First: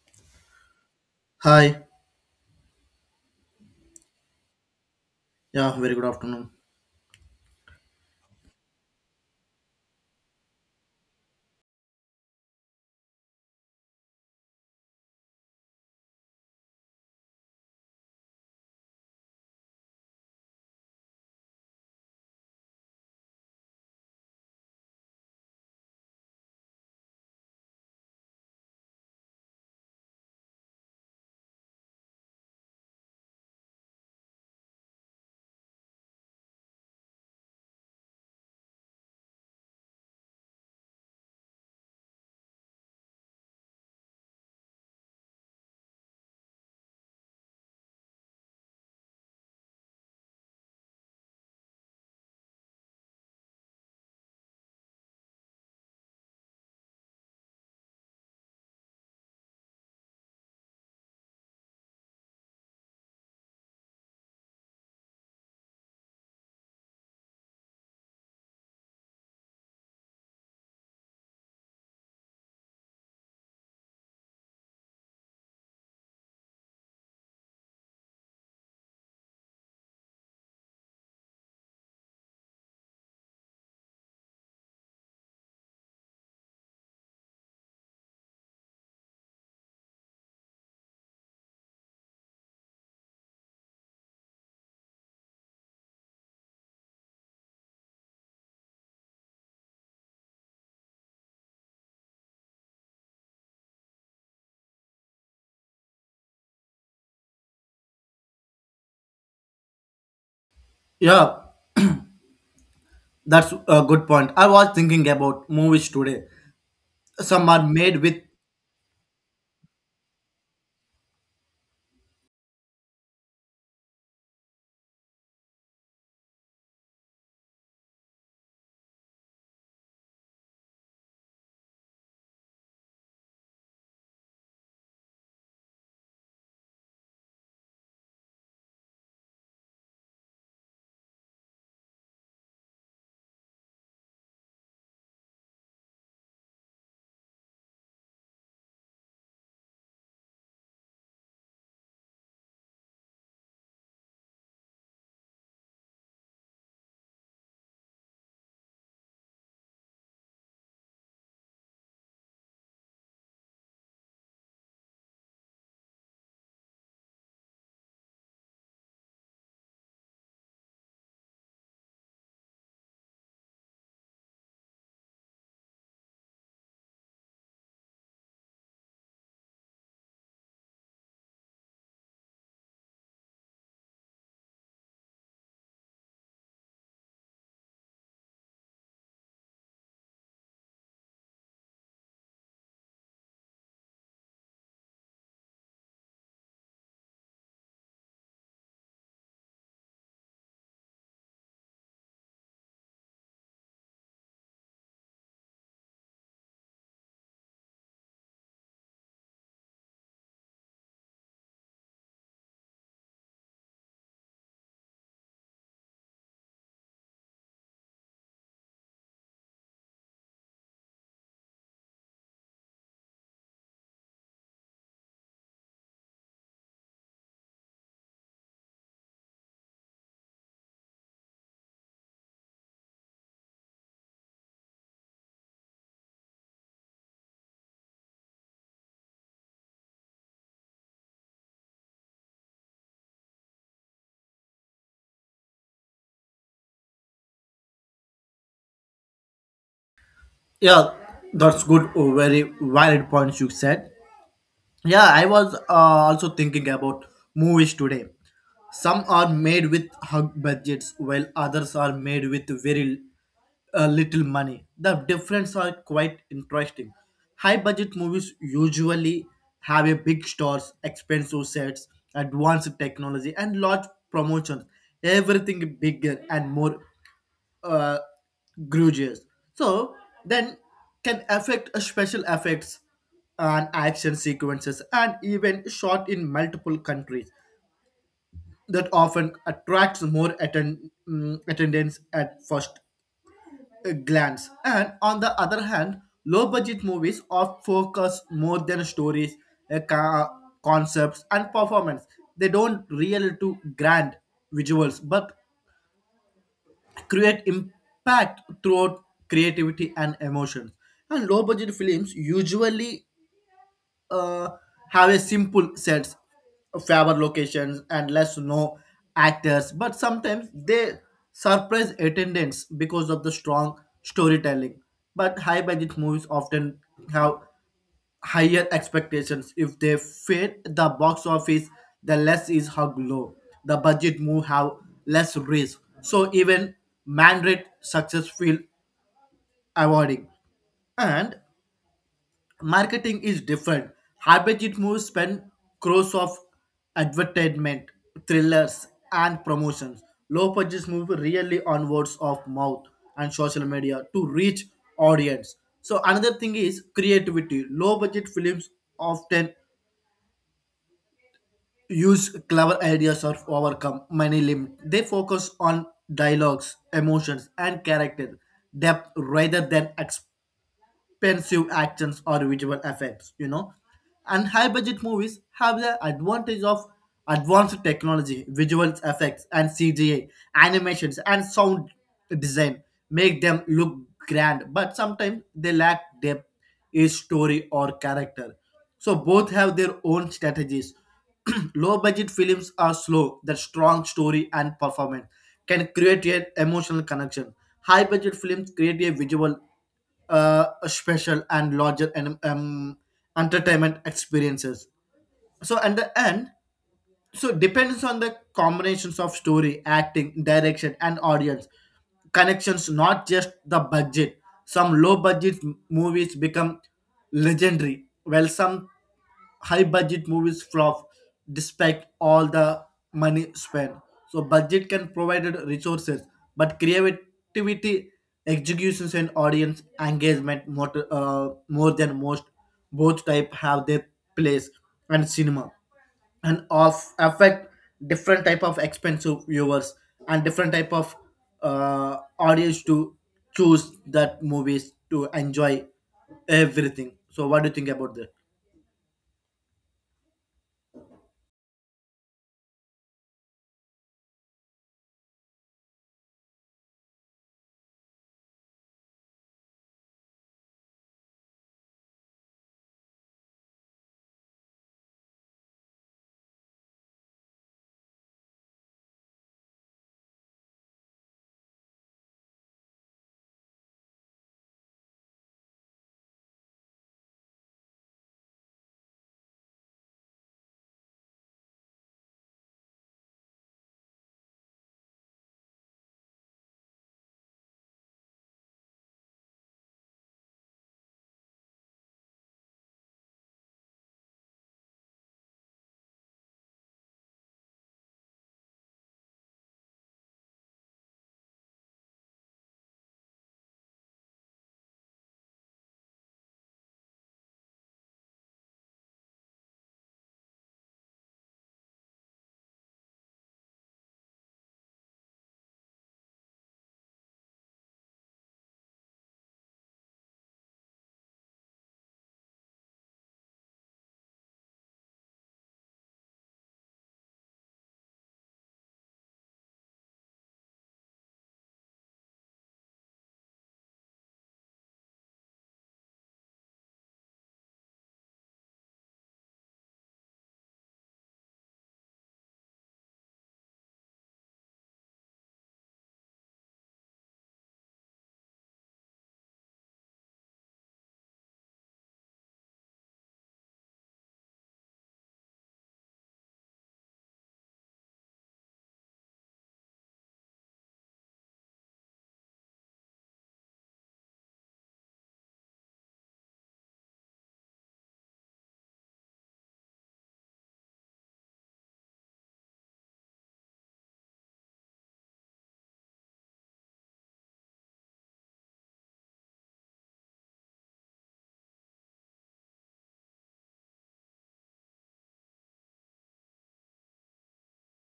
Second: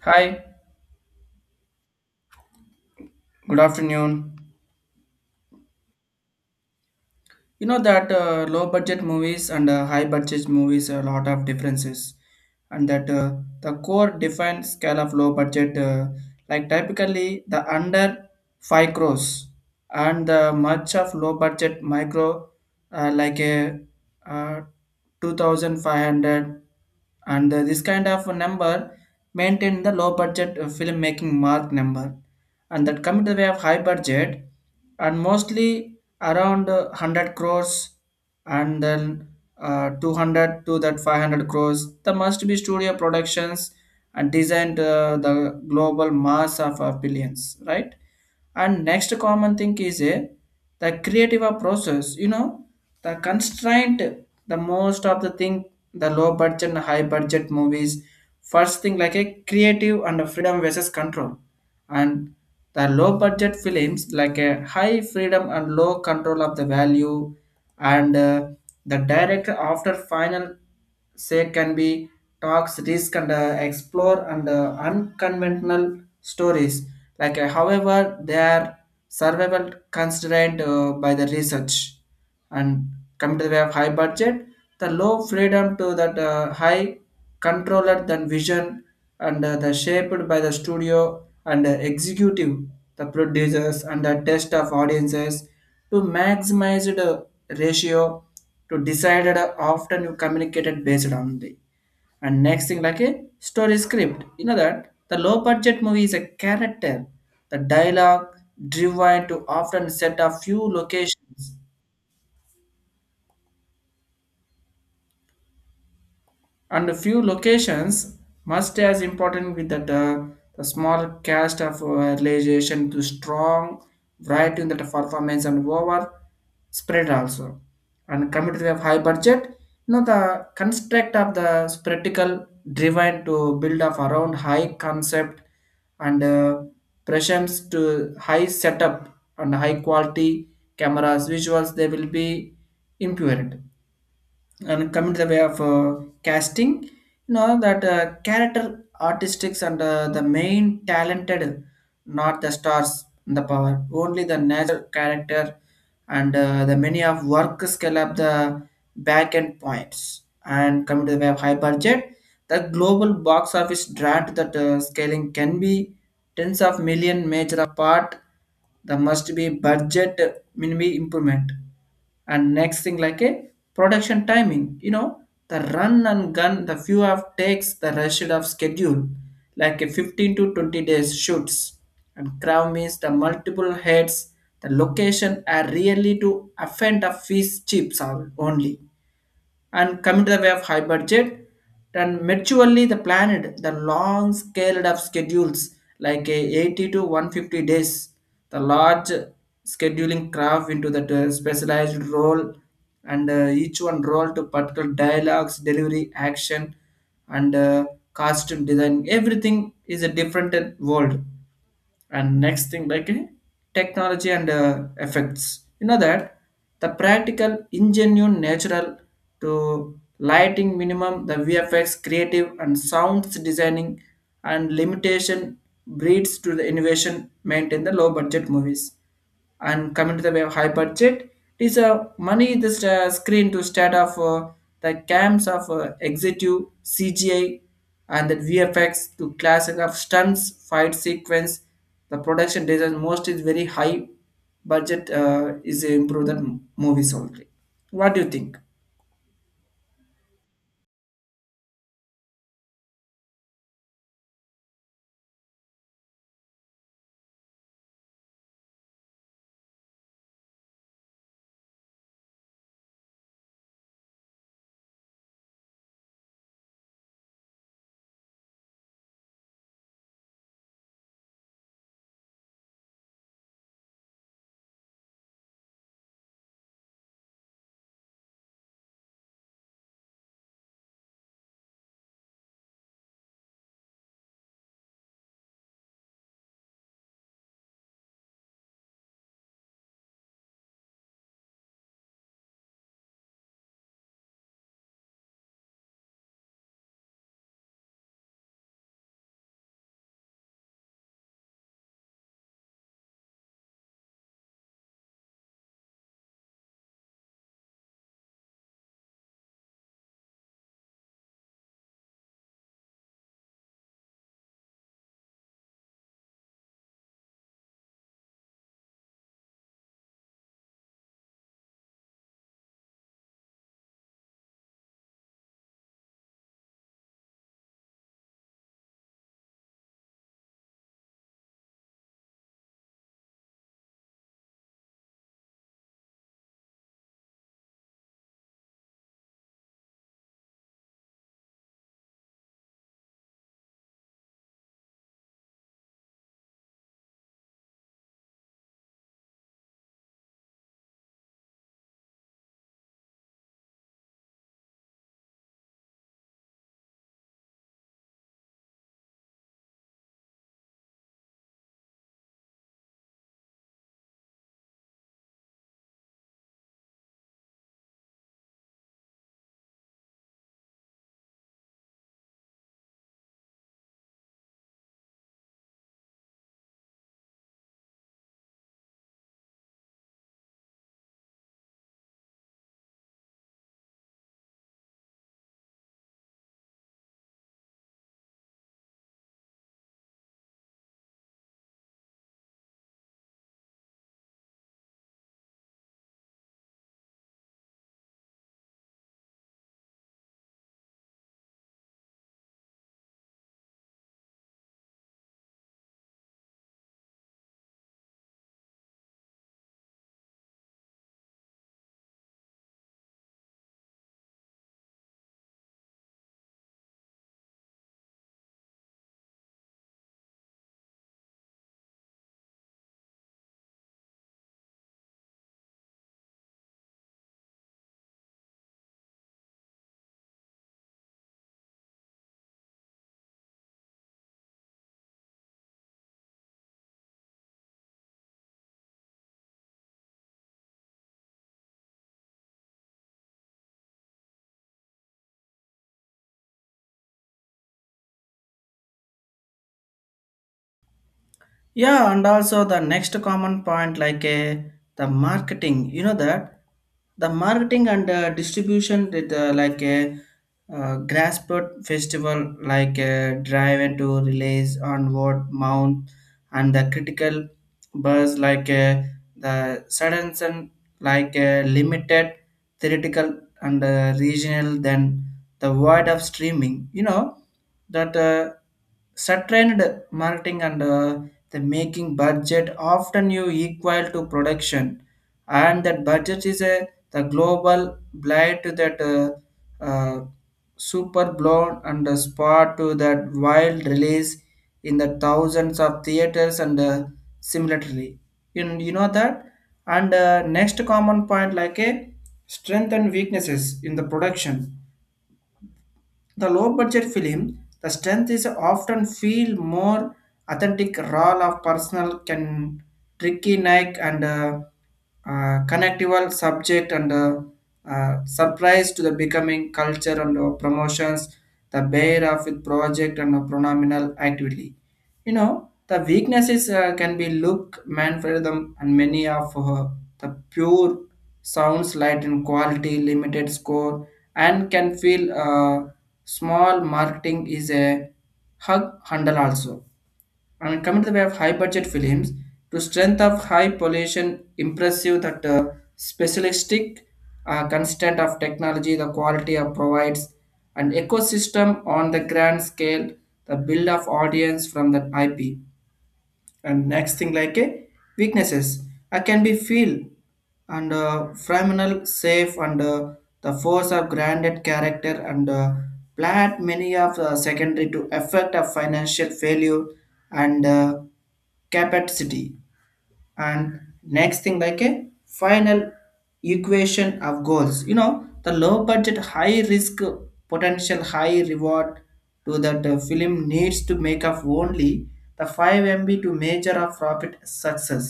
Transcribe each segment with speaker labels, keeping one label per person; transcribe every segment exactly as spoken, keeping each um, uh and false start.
Speaker 1: Hi,
Speaker 2: Hi.
Speaker 1: good afternoon.
Speaker 2: Yeah, very good afternoon.
Speaker 1: You know that uh, low budget movies and uh, high budget movies are a lot of differences, and that uh, the core defined scale of low budget, uh, like typically the under five crores, and the much of low budget micro, uh, like a uh, two thousand five hundred, and uh, this kind of a number maintain the low budget uh, filmmaking mark number, and that come to the way of high budget, and mostly around uh, one hundred crores and then uh, two hundred to that five hundred crores the must be studio productions and designed uh, the global mass of uh, billions, right? And next common thing is a the creative process, you know, the constraint, the most of the thing, the low budget and high budget movies. First thing like a creative and a freedom versus control, and the low budget films like a high freedom and low control of the value, and uh, the director after final say can be talks risk and uh, explore and uh, unconventional stories, like uh, however they are survival constrained uh, by the research. And come to the way of high budget, the low freedom to that uh, high controller than vision, and uh, the shaped by the studio and uh, executive, the producers and the test of audiences to maximize the ratio, to decided uh, often you communicated based on the. And next thing like a story script, you know that the low budget movie is a character, the dialogue driven to often set a few
Speaker 2: Yeah,
Speaker 1: locations
Speaker 2: that's a good point. I was thinking about movies today.
Speaker 1: and a few
Speaker 2: Some are made
Speaker 1: locations
Speaker 2: with
Speaker 1: must as important with that uh, the small cast of uh, realization to strong variety in that performance and over spread also. And committed to have high budget, you know the construct of the spectacle driven to build up around high concept, and uh, pressures to high setup and high quality cameras visuals, they will be impurity. And coming to the way of uh, casting, you know that uh, character artistics and uh, the main talented, not the stars and the power, only the natural character, and uh, the many of work scale up the back end points. And coming to the way of high budget, the global box office draft that uh, scaling can be tens of million major apart. There must be budget uh, minimum improvement. And next thing like a production timing, you know, the run and gun, the few of takes, the rush of schedule, like a fifteen to twenty days shoots. And crowd means the multiple heads, the location are really to offend a fish chips only. And coming to the way of high budget, then maturely the planet, the long scale of schedules, like a eighty to one hundred fifty days, the large scheduling craft into the uh, specialized role, and uh, each one role to particular dialogues delivery action, and uh, costume design everything is a different uh, world. And next thing like eh, technology and uh, effects, you know that the practical ingenuine natural to lighting minimum, the VFX creative and sounds designing, and limitation breeds to the innovation, maintain the low budget movies. And coming to the way high budget, it is a money this uh, screen to start off uh, the camps of uh, executive CGI and the VFX to classic of stunts fight sequence, the production design most is very high budget uh, is improve that movies only. What do you think?
Speaker 2: yeah, that's good, oh, very valid points you said. Yeah, I was uh, also thinking about movies today. Some are made with hug budgets, while others are made with very uh, little money. The difference are quite interesting. High budget movies usually have a big stars, expensive sets, advanced technology, and large promotions. Everything bigger and more uh, grudges. So then can affect a special effects and action sequences and even shot in multiple countries that often attracts more atten- mm, attendance at first uh, glance. And on the other hand, low budget movies often focus more than stories, uh, ca- concepts, and performance. They don't really to grand visuals, but create impact throughout creativity and emotions. And low budget films usually uh, have a simple sets, favor locations, and less known actors, but sometimes they surprise attendance because of the strong storytelling. But high budget movies often have higher expectations. If they fail the box office, the less is how low. The budget move have less risk. So even mandate success feel avoiding. And marketing is different. High budget moves spend crores of advertisement, thrillers, and promotions. Low budget move really on words of mouth and social media to reach audience. So another thing is creativity. Low budget films often use clever ideas or overcome many limits. They focus on dialogues, emotions, and character depth rather than perceived actions or visual effects you know And high budget movies have the advantage of advanced technology, visual effects, and C G I animations, and sound design make them look grand, but sometimes they lack depth, a story or character. So both have their own strategies. Low budget films are slow that strong story and performance can create an emotional connection. High budget films create a visual uh, special and larger and um, entertainment experiences. So at the end, so depends on the combinations of story, acting, direction, and audience connections, not just the budget. Some low budget movies become legendary, while some high budget movies flop despite all the money spent. So budget can provide resources, but creativity, executions, and audience engagement more, uh, more than most. Both type have their place and cinema and of affect different type of expensive viewers and different type of uh, audience to choose that movies to enjoy everything. So what do you think about that?
Speaker 1: Yeah, and also the next common point, like uh, the marketing, you know that the marketing and uh, distribution with uh, like a uh, grassroot festival, like a drive into release on word mount and the critical buzz, like uh, the sudden sun, like uh, limited theoretical and uh, regional, then the void of streaming, you know that. Uh, Strengthened marketing and uh, the making budget often you equal to production, and that budget is a the global blight to that uh, uh, super blown and a spot to that wild release in the thousands of theaters and uh, similarly. You, you know that. And uh, next common point like a strength and weaknesses in the production, the low budget film, the strength is often feel more authentic role of personal can tricky neck and uh, uh, connectable subject and uh, uh, surprise to the becoming culture and uh, promotions, the bear of with project and uh, pronominal activity, you know. The weaknesses uh, can be look man for them and many of her. The pure sounds light in quality, limited score, and can feel uh, small marketing is a hug handle also. I mean, coming to the way of high budget films, to strength of high pollution, impressive that uh, specialistic uh, constant of technology, the quality of provides an ecosystem on the grand scale, the build of audience from the I P. And next thing like a weaknesses, I can be feel, and uh, phenomenal safe and uh, the force of granted character and uh, plant many of the secondary to effect of financial failure and uh, capacity. And next thing like a final equation of goals, you know, the low budget high risk potential high reward, to that the film needs to make up only the five m b to measure of profit success,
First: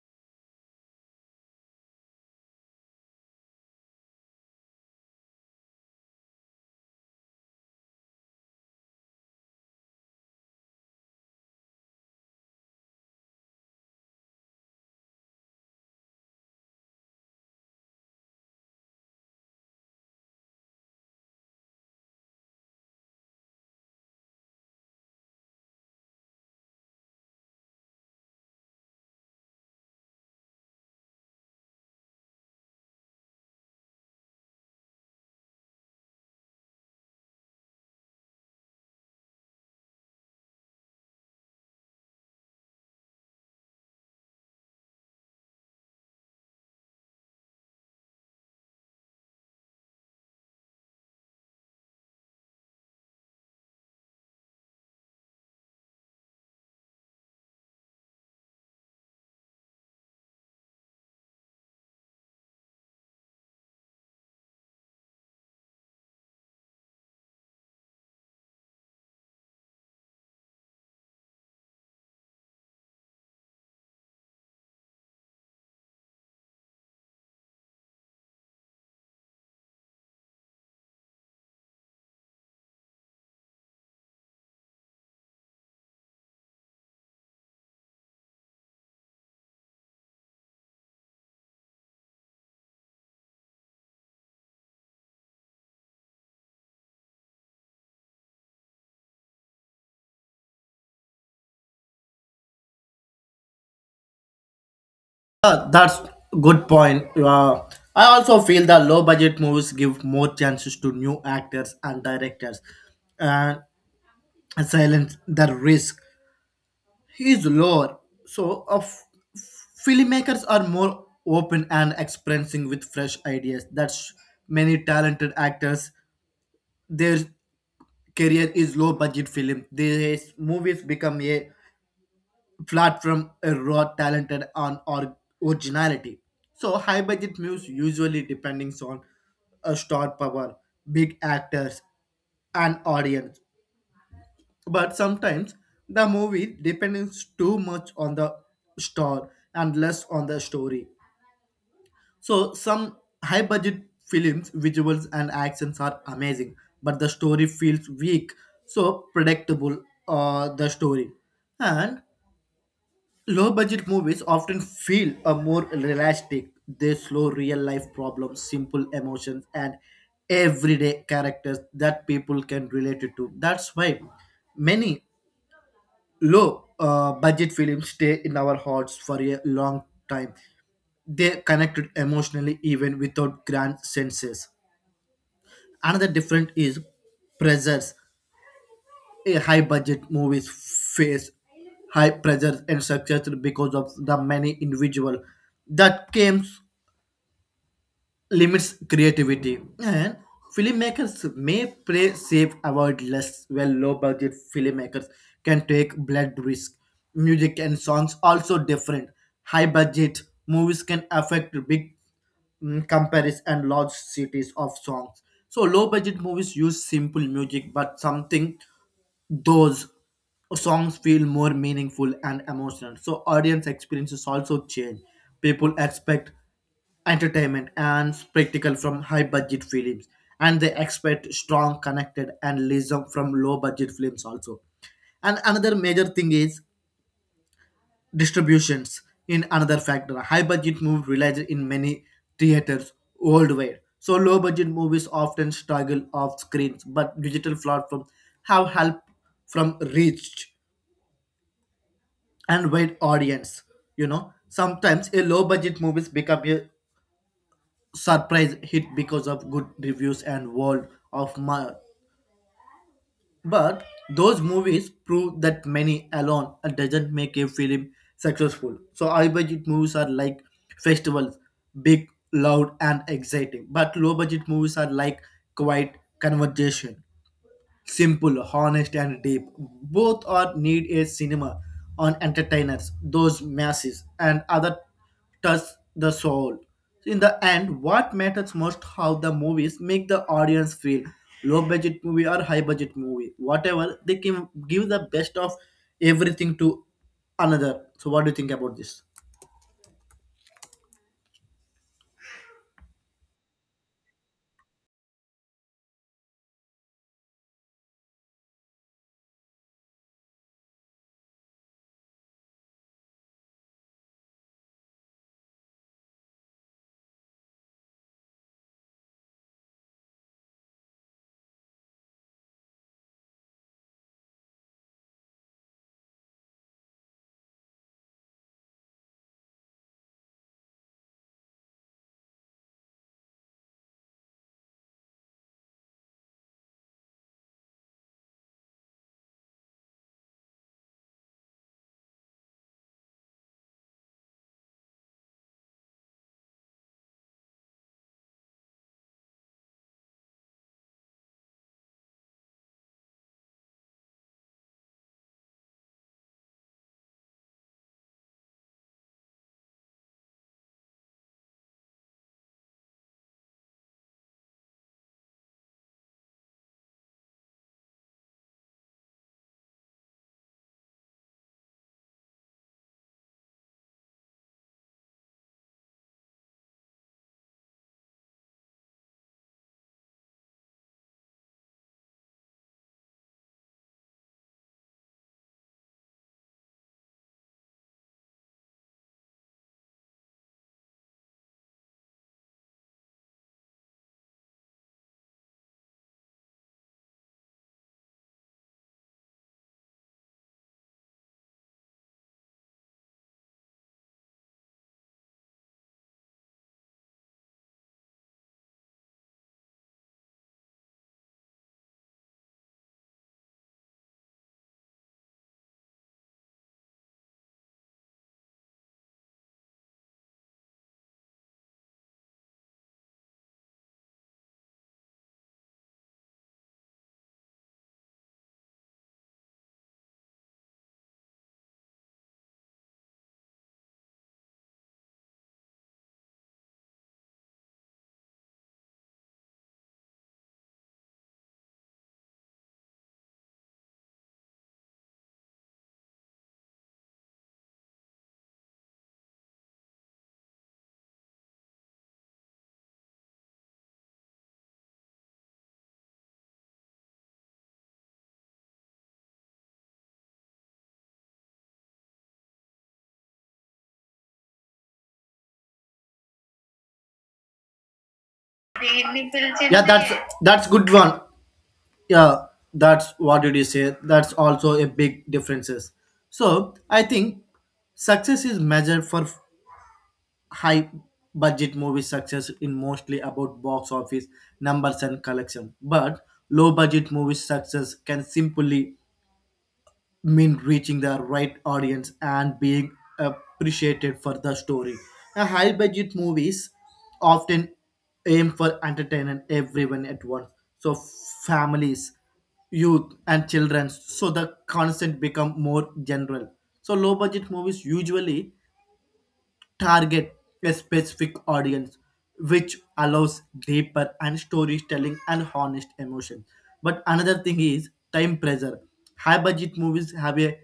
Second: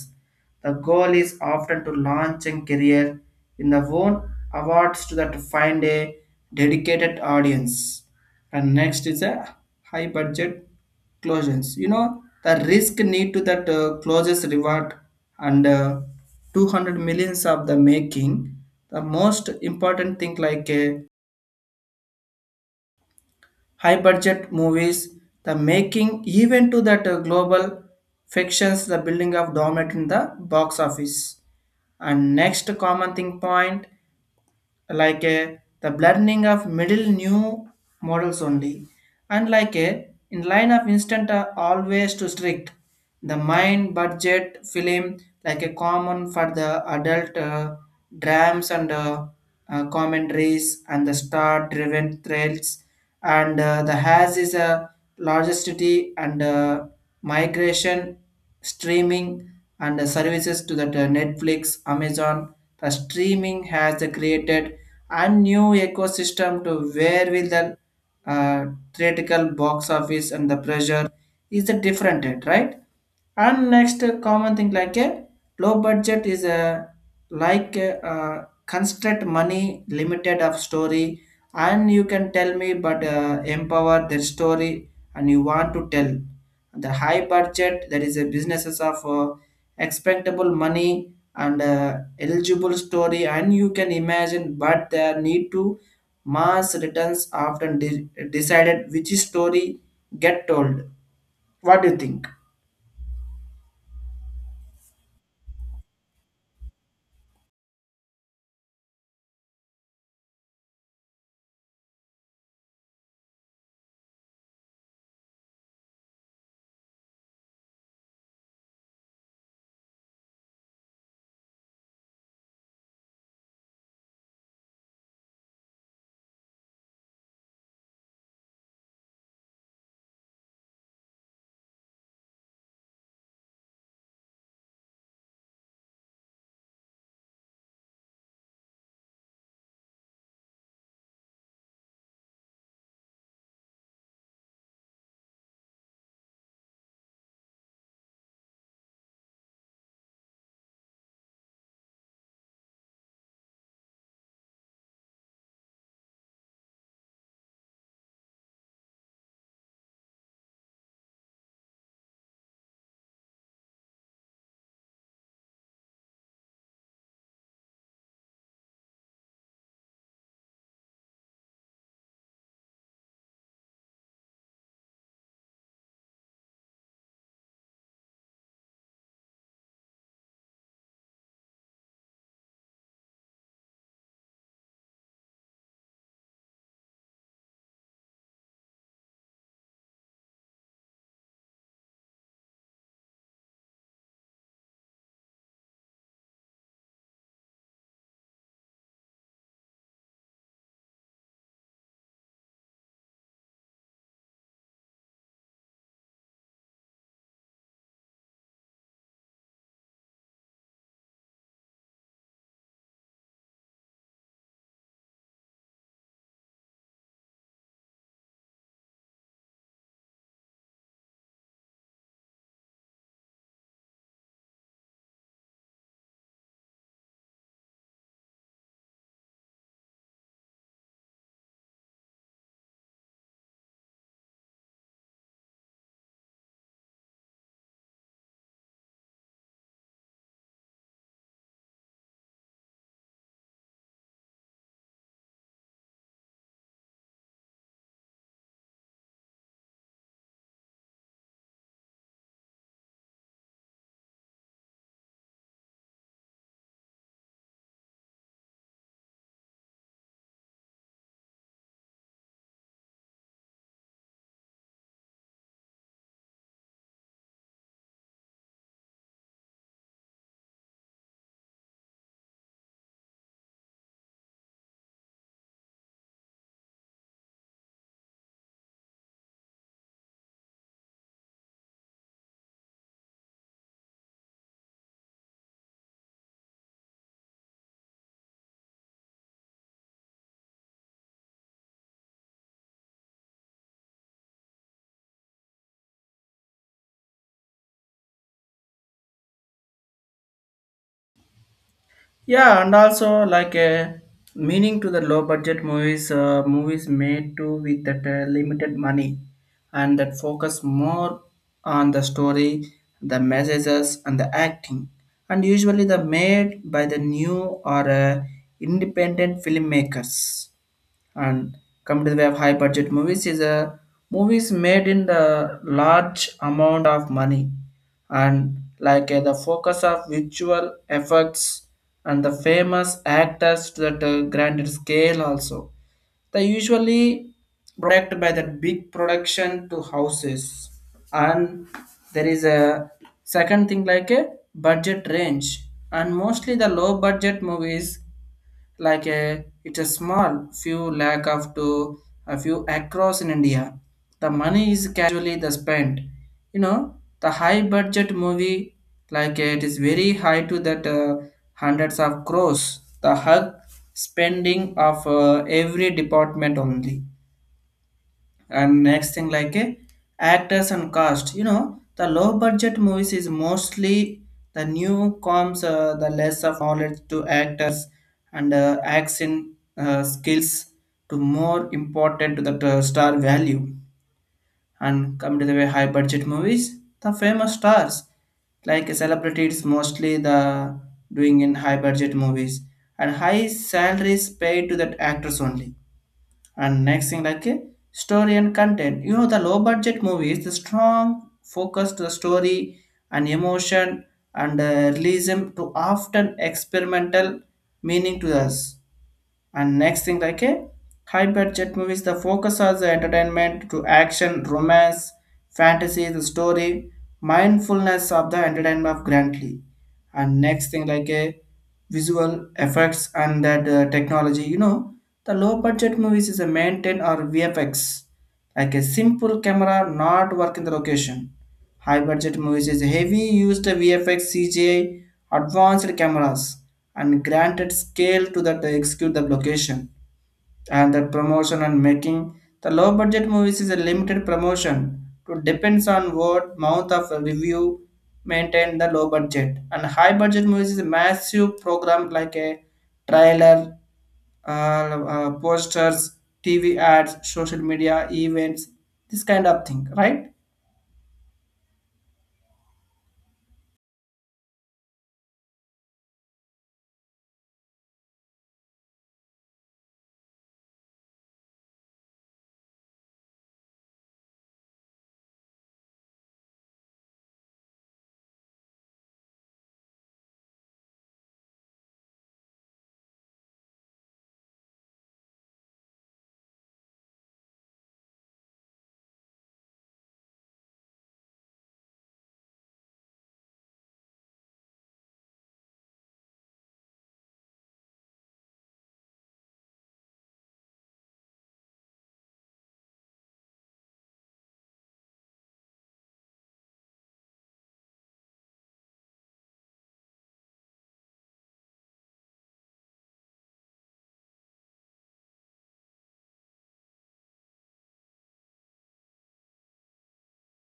Speaker 1: the goal is often to launch a career in the own awards to that to find a dedicated audience. And next is a high budget closures, you know, the risk need to that uh, closes reward and uh, two hundred millions of the making. The most important thing like a high budget movies, the making even to that uh, global fictions, the building of dominant in the box office. And next common thing point like a the blending of middle new models only, and like a in line of instant are always too strict, the mind budget film like a common for the adult uh, dramas and uh, uh, commentaries and the star driven thrills, and uh, the has is a largestity and uh, migration, streaming and the services to that uh, Netflix, Amazon. The streaming has uh, created a new ecosystem to where will the uh, theatrical box office and the pressure is the different rate, right? And next uh, common thing like a low budget is a like a, uh, construct money limited of story and you can tell me but uh, empower their story and you want to tell. The high budget that is a businesses of uh, expectable money and uh, eligible story and you can imagine but there need to mass returns often de- decided which story get told. What do you think?
Speaker 2: Uh, that's good point. Uh, I also feel that low budget movies give more chances to new actors and directors, and silence the risk is lower. So, uh, f- filmmakers are more open and expressing with fresh ideas. That's many talented actors. Their career is low budget film. These movies become a platform a raw talented on or originality. So high budget movies usually depending on a star power, big actors, and audience. But sometimes the movie depends too much on the star and less on the story. So some high budget films, visuals and actions are amazing, but the story feels weak, so predictable uh, the story. And low budget movies often feel a more realistic. They show real life problems, simple emotions, and everyday characters that people can relate it to. That's why many low uh, budget films stay in our hearts for a long time. They connected emotionally even without grand senses. Another different is pressures. A high budget movies face high pressures and success because of the many individual that games limits creativity and filmmakers may play safe avoid less well low budget filmmakers can take blood risk. Music and songs also different. High budget movies can affect big, mm, compares and large cities of songs, so low budget movies use simple music, but something those songs feel more meaningful and emotional. So audience experiences also change. People expect entertainment and spectacle from high budget films and they expect strong connected and realism from low budget films also. And another major thing is distributions in another factor. High budget movies released in many theaters worldwide. So low budget movies often struggle off screens, but digital platforms have help from reach and wide audience. You know, sometimes a low budget movies become a surprise hit because of good reviews and word of mouth. But those movies prove that money alone doesn't make a film successful. So high budget movies are like festivals, big, loud, and exciting. But low budget movies are like quiet conversation, simple, honest, and deep. Both are need a cinema on entertainers, those masses, and other touch the soul. In the end, what matters most how the movies make the audience feel. Low budget movie or high budget movie, whatever, they can give the best of everything to another. So what do you think about this?
Speaker 1: Yeah, and also like a meaning to the low budget movies, uh, movies made to with that uh, limited money, and that focus more on the story, the messages, and the acting, and usually the made by the new or uh, independent filmmakers. And coming to the way of high budget movies is a movies made in the large amount of money and like uh, the focus of visual effects and the famous actors to that uh, grander scale also. They usually product by the big production to houses. And there is a second thing like a budget range, and mostly the low budget movies like a it's a small few lakh of to a few across in India. The money is casually the spent. You know the high budget movie like it is very high to that uh, hundreds of crores. The hug spending of uh, every department only. And next thing like a actors and cast, you know the low budget movies is mostly the new comes uh, the less of knowledge to actors and uh, action uh, skills to more important to the uh, star value. And come to the way high budget movies, the famous stars like celebrities mostly the doing in high budget movies, and high salaries paid to that actors only. And next thing like a story and content, you know the low budget movies the strong focus to the story and emotion, and uh, realism to often experimental meaning to us. And next thing like a high budget movies, the focus on the entertainment to action, romance, fantasy, the story, mindfulness of the entertainment of grandly. And next thing like a visual effects and that uh, technology, you know, the low budget movies is a maintain or V F X, like a simple camera not work in the location. High budget movies is heavy used V F X, C G I, advanced cameras, and granted scale to that they execute the location and the promotion and making. The low budget movies is a limited promotion to depends on word mouth of review. Maintain the low budget and high budget movies is a massive program like a trailer, uh, uh, posters, T V ads, social media events, this kind of thing, right?
Speaker 2: Really? Yeah, that's that's good one. Yeah, that's what did you say. That's also a big differences. So I think success is measured for high budget movie success in mostly about box office numbers and collection, but low budget movie success can simply mean reaching the right audience and being appreciated for the story. A high budget movies often aim for entertaining everyone at once. So families, youth and children. So the content become more general. So low budget movies usually target a specific audience, which allows deeper and storytelling and honest emotion. But another thing is time pressure. High budget movies have a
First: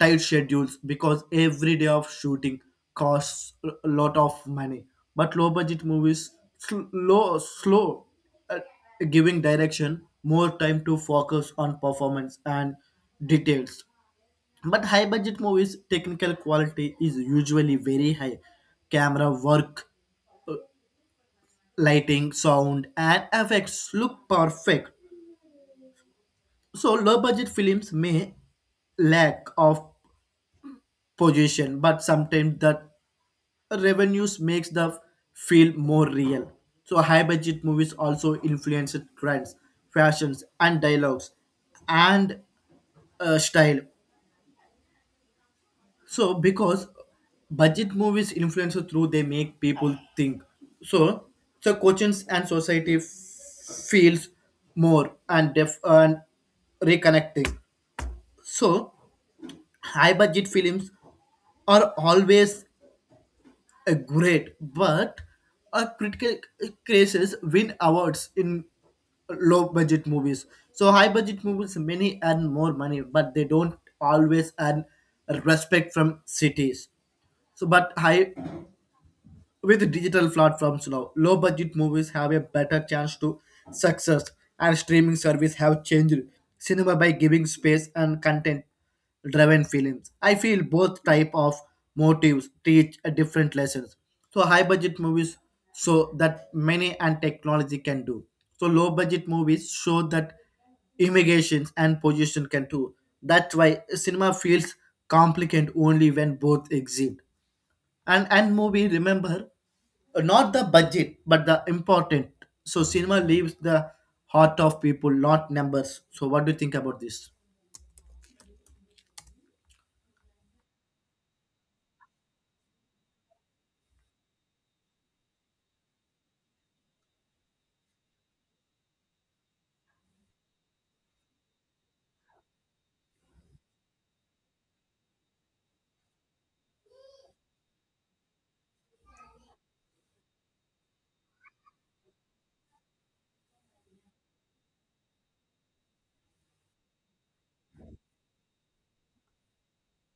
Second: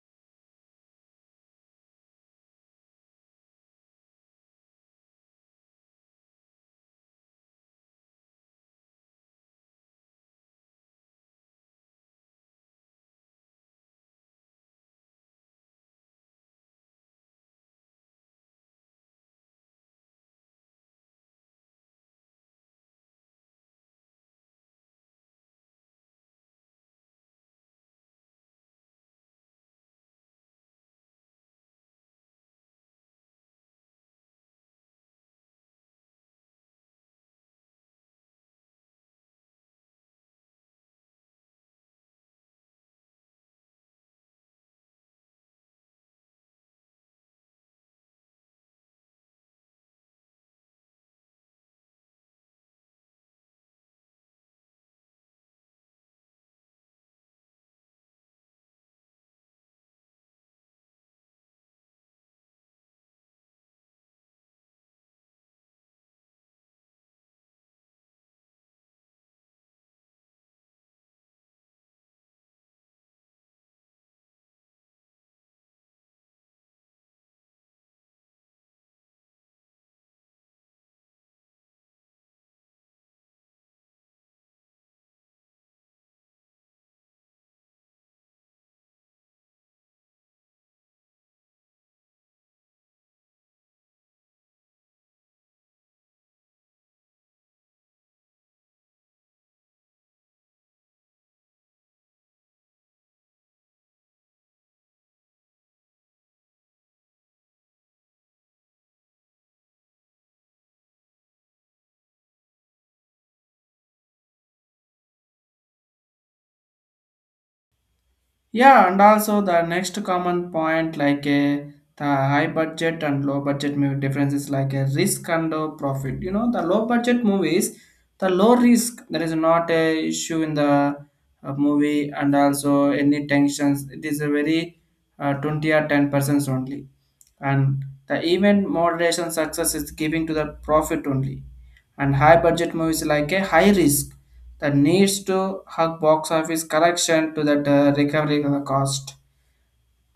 Speaker 2: tight schedules because every day of shooting costs a lot of money. But low budget movies slow slow uh, giving direction more time to focus on performance and details. But high budget movies technical quality is usually very high, camera work, lighting, sound, and effects look perfect. So low budget films may lack of position, but sometimes the revenues makes the feel more real. So high budget movies also influence trends, fashions, and dialogues and uh, style. So because budget movies influence through they make people think. So so coaches and society f- feels more and def and reconnecting. So high budget films are always a great, but a critical cases win awards in low budget movies. So high budget movies many earn more money, but they don't always earn respect from cities. So, but high with digital platforms now, low budget movies have a better chance to success, and streaming service have changed cinema by giving space and content driven films. I feel both type of motives teach a different lessons. So high budget movies show that money and technology can do. So low budget movies show that immigrations and position can do. That's why cinema feels complicated only when both exist. And and movie remember uh, not the budget but the important. So cinema leaves the heart of people not numbers. So what do you think about this?
Speaker 1: Yeah, and also the next common point like a the high budget and low budget movie differences like a risk and a profit. You know, the low budget movies, the low risk there is not a issue in the uh, movie and also any tensions. It is a very uh, twenty or ten percent only, and the even moderation success is giving to the profit only and high budget movies like a high risk that needs to hug box office correction to that uh, recovery uh, cost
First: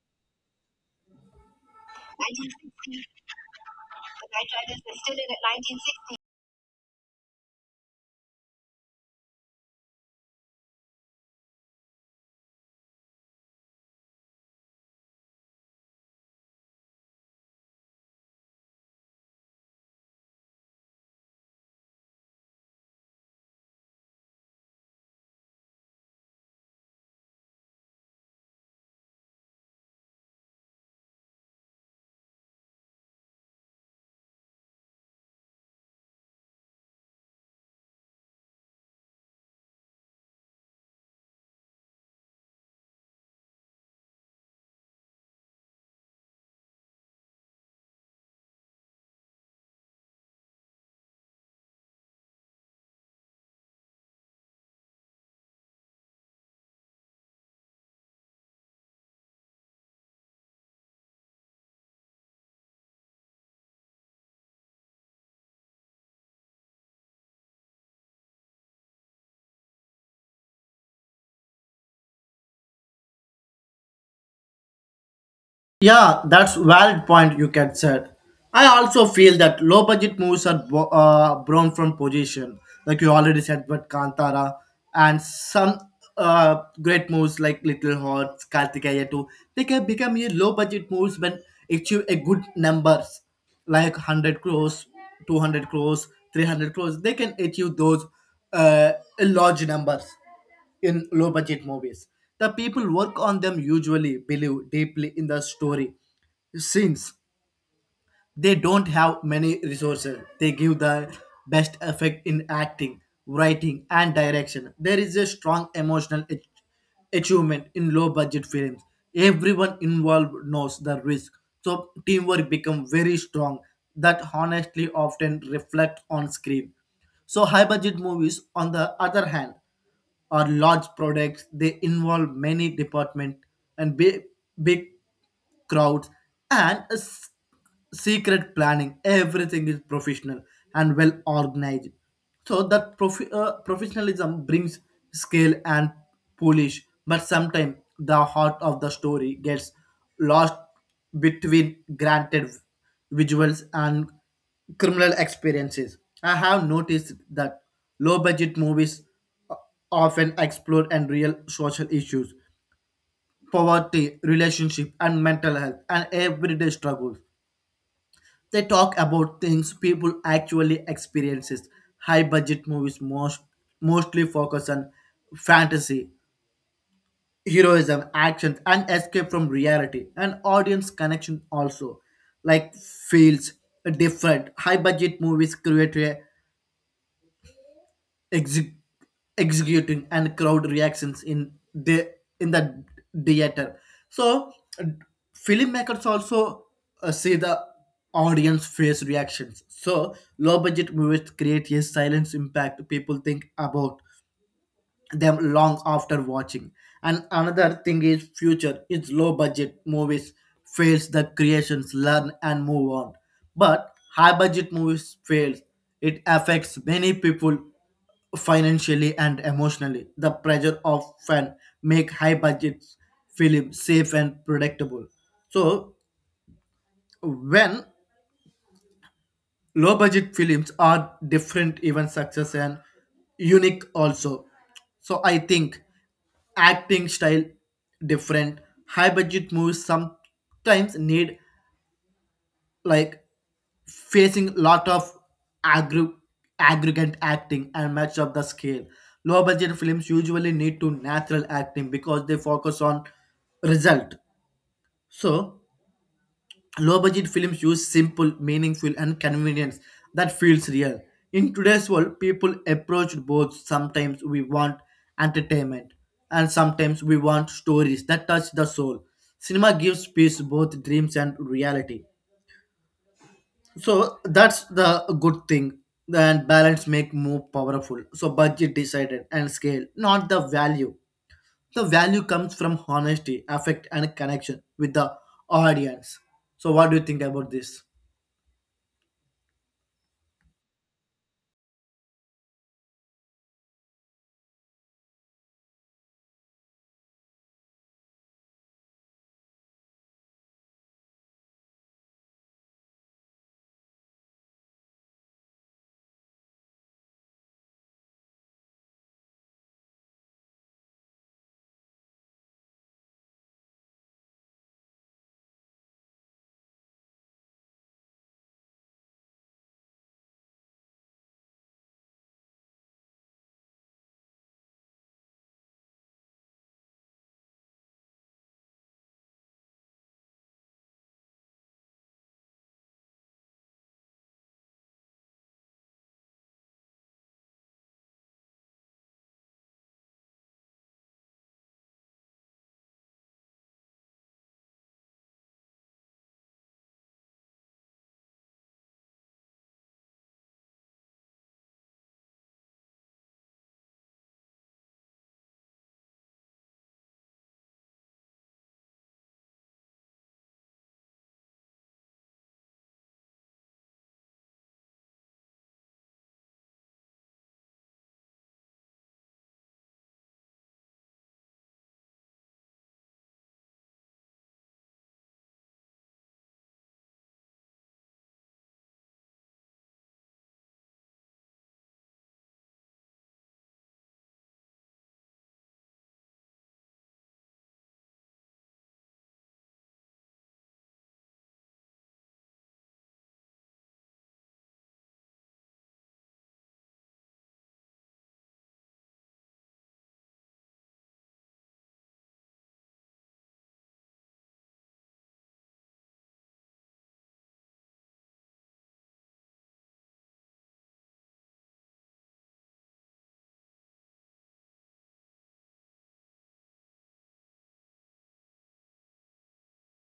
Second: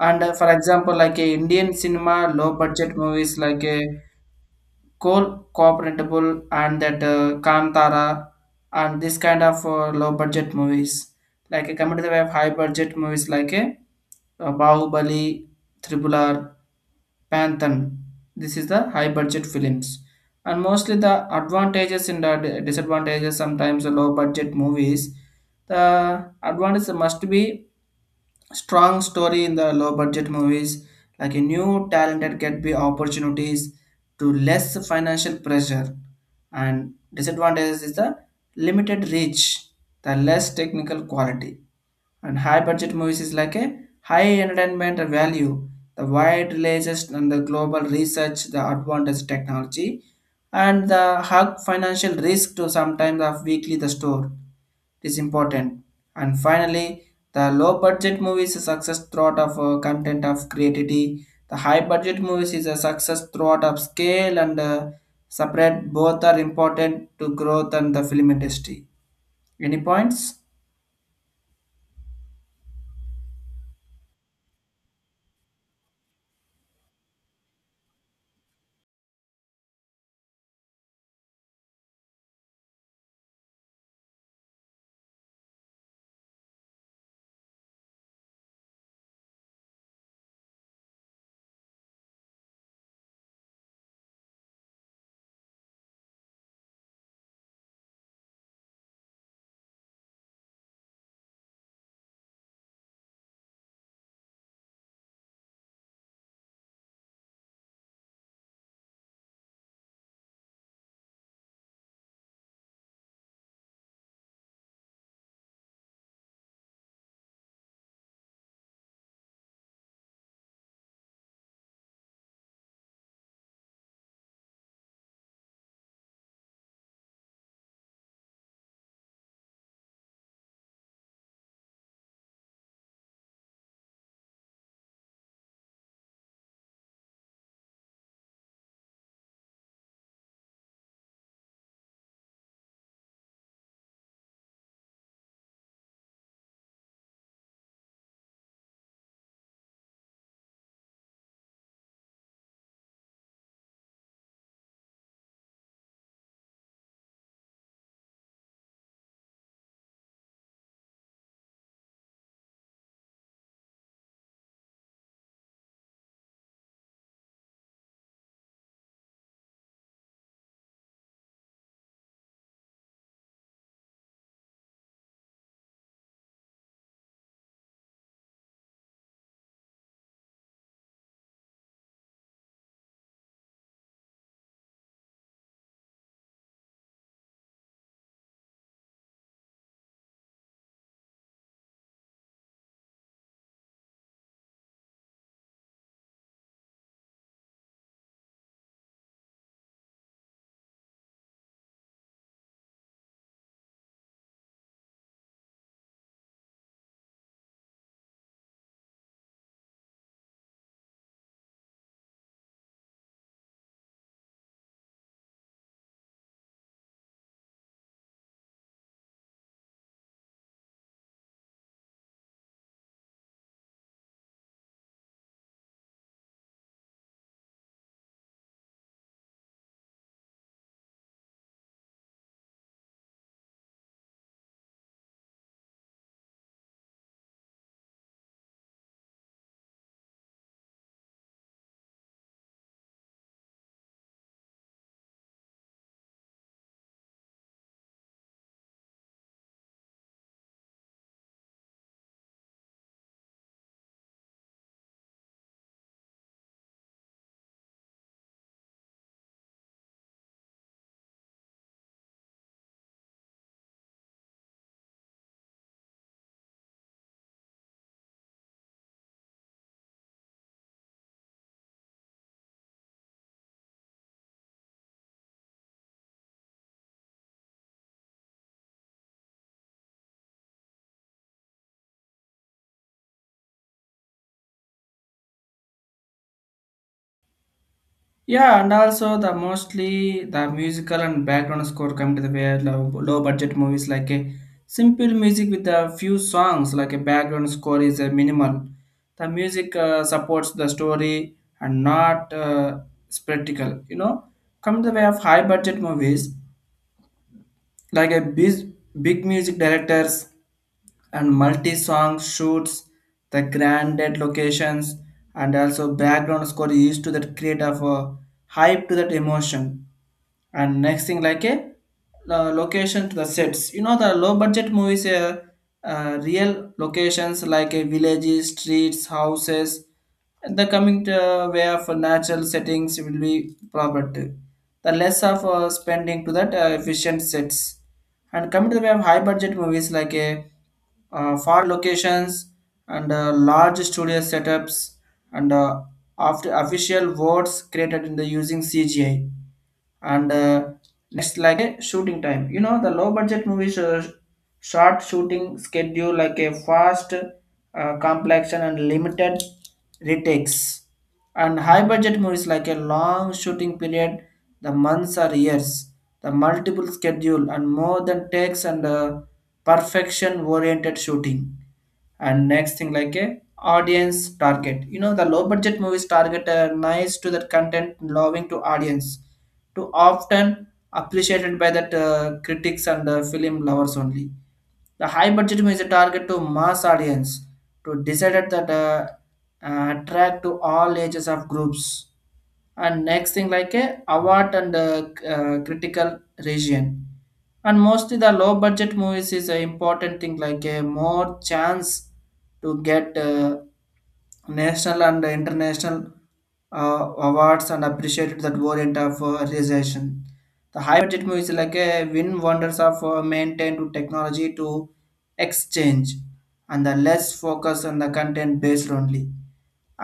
Speaker 1: and uh, for example like a indian cinema low budget movies like a coal cooperable and that uh, kantara and this kind of uh, low budget movies like a compared to the way of high budget movies like a uh, bahubali tribular Panthan. This is the high budget films. And mostly the advantages and the disadvantages, sometimes the low budget movies. The advantage must be strong story in the low budget movies, like a new talented get be opportunities to less financial pressure. And disadvantages is the limited reach, the less technical quality and high budget movies is like a high entertainment value, the wide releases and the global research, the advanced technology, and the hug financial risk to sometimes of weekly the store. It is important. And finally, the low budget movies is a success throughout of uh, content of creativity. The high budget movies is a success throughout of scale and uh, separate. Both are important to growth and the film industry. Any points?
Speaker 2: Yeah, that's valid point you can said. I also feel that low budget movies are bo- uh, born from position, like you already said, but Kantara and some uh, great movies like Little Hearts, Kartikeya too. They can become a low budget movies when achieve a good numbers, like one hundred crores, two hundred crores, three hundred crores. They can achieve those uh, large numbers in low budget movies. The people work on them usually believe deeply in the story. Since they don't have many resources, they give the best effect in acting, writing, and direction. There is a strong emotional ach- achievement in low budget films. Everyone involved knows the risk, so teamwork becomes very strong. That honestly often reflect on screen. So high budget movies, on the other hand, or large products they involve many department and big, big crowds and a secret planning. Everything is professional and well organized, so that prof- uh, professionalism brings scale and polish, but sometimes the heart of the story gets lost between granted visuals and criminal experiences. I have noticed that low budget movies uh, often explore and real social issues, poverty, relationship and mental health and everyday struggles. They talk about things people actually experiences. High budget movies most mostly focus on fantasy, heroism, action, and escape from reality, and audience connection also. Like feels different. High budget movies create a exec- executing and crowd reactions in the in the theater, so filmmakers also uh, see the audience face reactions. So low budget movies create a silence impact, people think about them long after watching. And another thing is future. It's low budget movies fails the creations, learn and move on. But high budget movies fails. It affects many people financially and emotionally. The pressure of fan make high budget film safe and predictable. So when low budget films are different, even success and unique also. So I think acting style different. High budget movies sometimes need like facing lot of aggr- aggregate acting and match up the scale. Low budget films usually need to natural acting because they focus on result. So low budget films use simple, meaningful, and convenience that feels real. In today's world, people approach both. Sometimes we want entertainment, and sometimes we want stories that touch the soul. Cinema gives peace, both dreams and reality. So that's the good thing. And balance make more powerful. So budget decided and scale, not the value. The value comes from honesty, affect, and connection with the audience. So what do you think about this?
Speaker 1: Yeah, and also the mostly the musical and background score come to the way low, low budget movies like a simple music with a few songs like a background score is a minimal. The music uh, supports the story and not uh, spectacle. You know, come to the way of high budget movies like a big, big music directors and multi-song shoots the granted locations and also background score used to that create of a hype to that emotion and next thing like a uh, location to the sets, you know, the low budget movies uh, uh, real locations like a villages streets houses and the coming to way of natural settings will be property the less of uh, spending to that uh, efficient sets and coming to the way of high budget movies like a uh, far locations and uh, large studio setups and uh, after official words created in the using cgi and uh, next like a shooting time, you know, the low budget movies uh, short shooting schedule like a fast uh, complexion and limited retakes and high budget movies like a long shooting period the months or years the multiple schedule and more than takes and uh, perfection oriented shooting and next thing like a audience target, you know, the low budget movies target a nice to that content loving to audience to often appreciated by that uh, critics and uh, film lovers only. The high budget is a target to mass audience to decided that uh, uh, attract to all ages of groups and next thing like a award and uh, c- uh, critical region and mostly the low budget movies is an important thing like a more chance to get uh, national and international uh, awards and appreciated that variant of uh, realization. The high budget movies like a win wonders of uh, maintain to technology to exchange and the less focus on the content based only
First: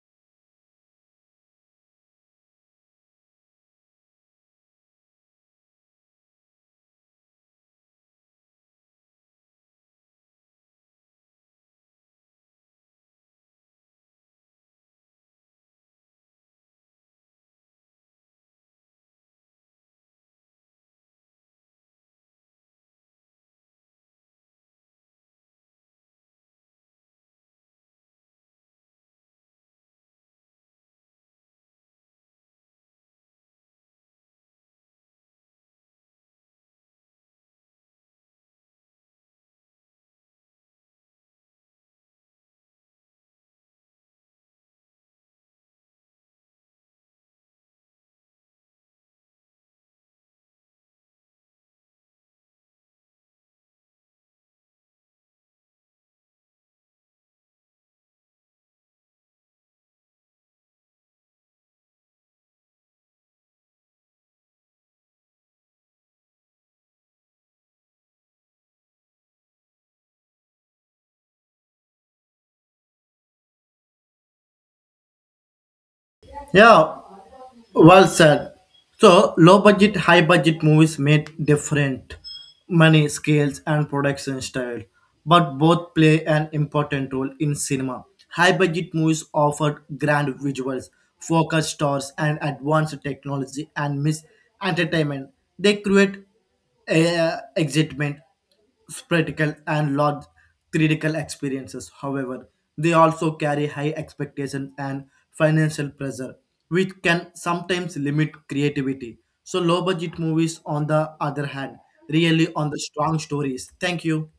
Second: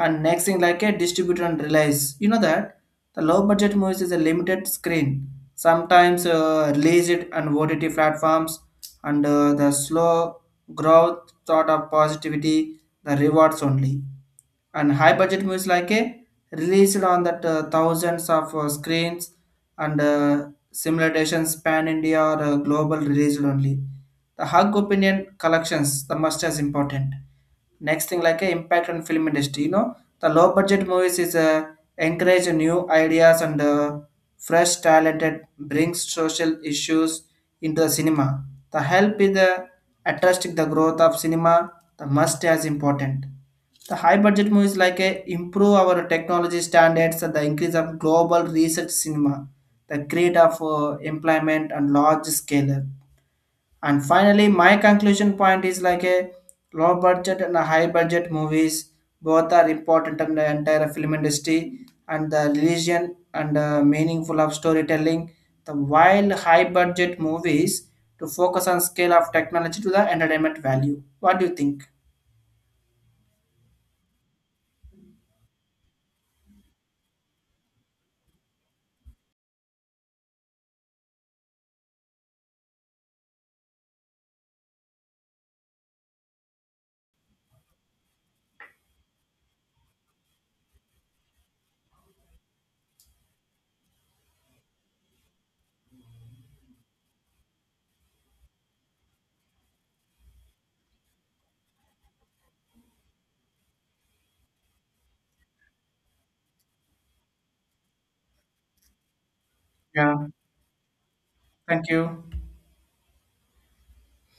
Speaker 1: and next thing like a distributor and release, you know, that the low budget movies is a limited screen sometimes uh, release it on ott platforms and uh, the slow growth sort of positivity the rewards only and high budget movies like a released on that uh, thousands of uh, screens and uh, simulations pan india or uh, global released only the hug opinion collections the must as important next thing like a impact on film industry, you know, the low budget movies is uh, encourage new ideas and uh, fresh talented brings social issues into the cinema the help is the attracting the growth of cinema the must as important the high budget movies like a improve our technology standards and the increase of global research cinema, the create of uh, employment and large scale. And finally, my conclusion point is like a low budget and a high budget movies both are important in the entire film industry and the religion and uh, meaningful of storytelling. The while high budget movies to focus on scale of technology to the entertainment value. What do you think?
Speaker 2: Yeah, well said. So, low budget, high budget movies made different money scales and production style, but both play an important role in cinema. High budget movies offered grand visuals, focused stars, and advanced technology and miss entertainment. They create uh, excitement spectacle and large theatrical experiences. However, they also carry high expectations and financial pressure, which can sometimes limit creativity. So, low budget
Speaker 1: Yeah,
Speaker 2: movies, on the other hand,
Speaker 1: thank you.
Speaker 2: really on the strong stories. Thank you.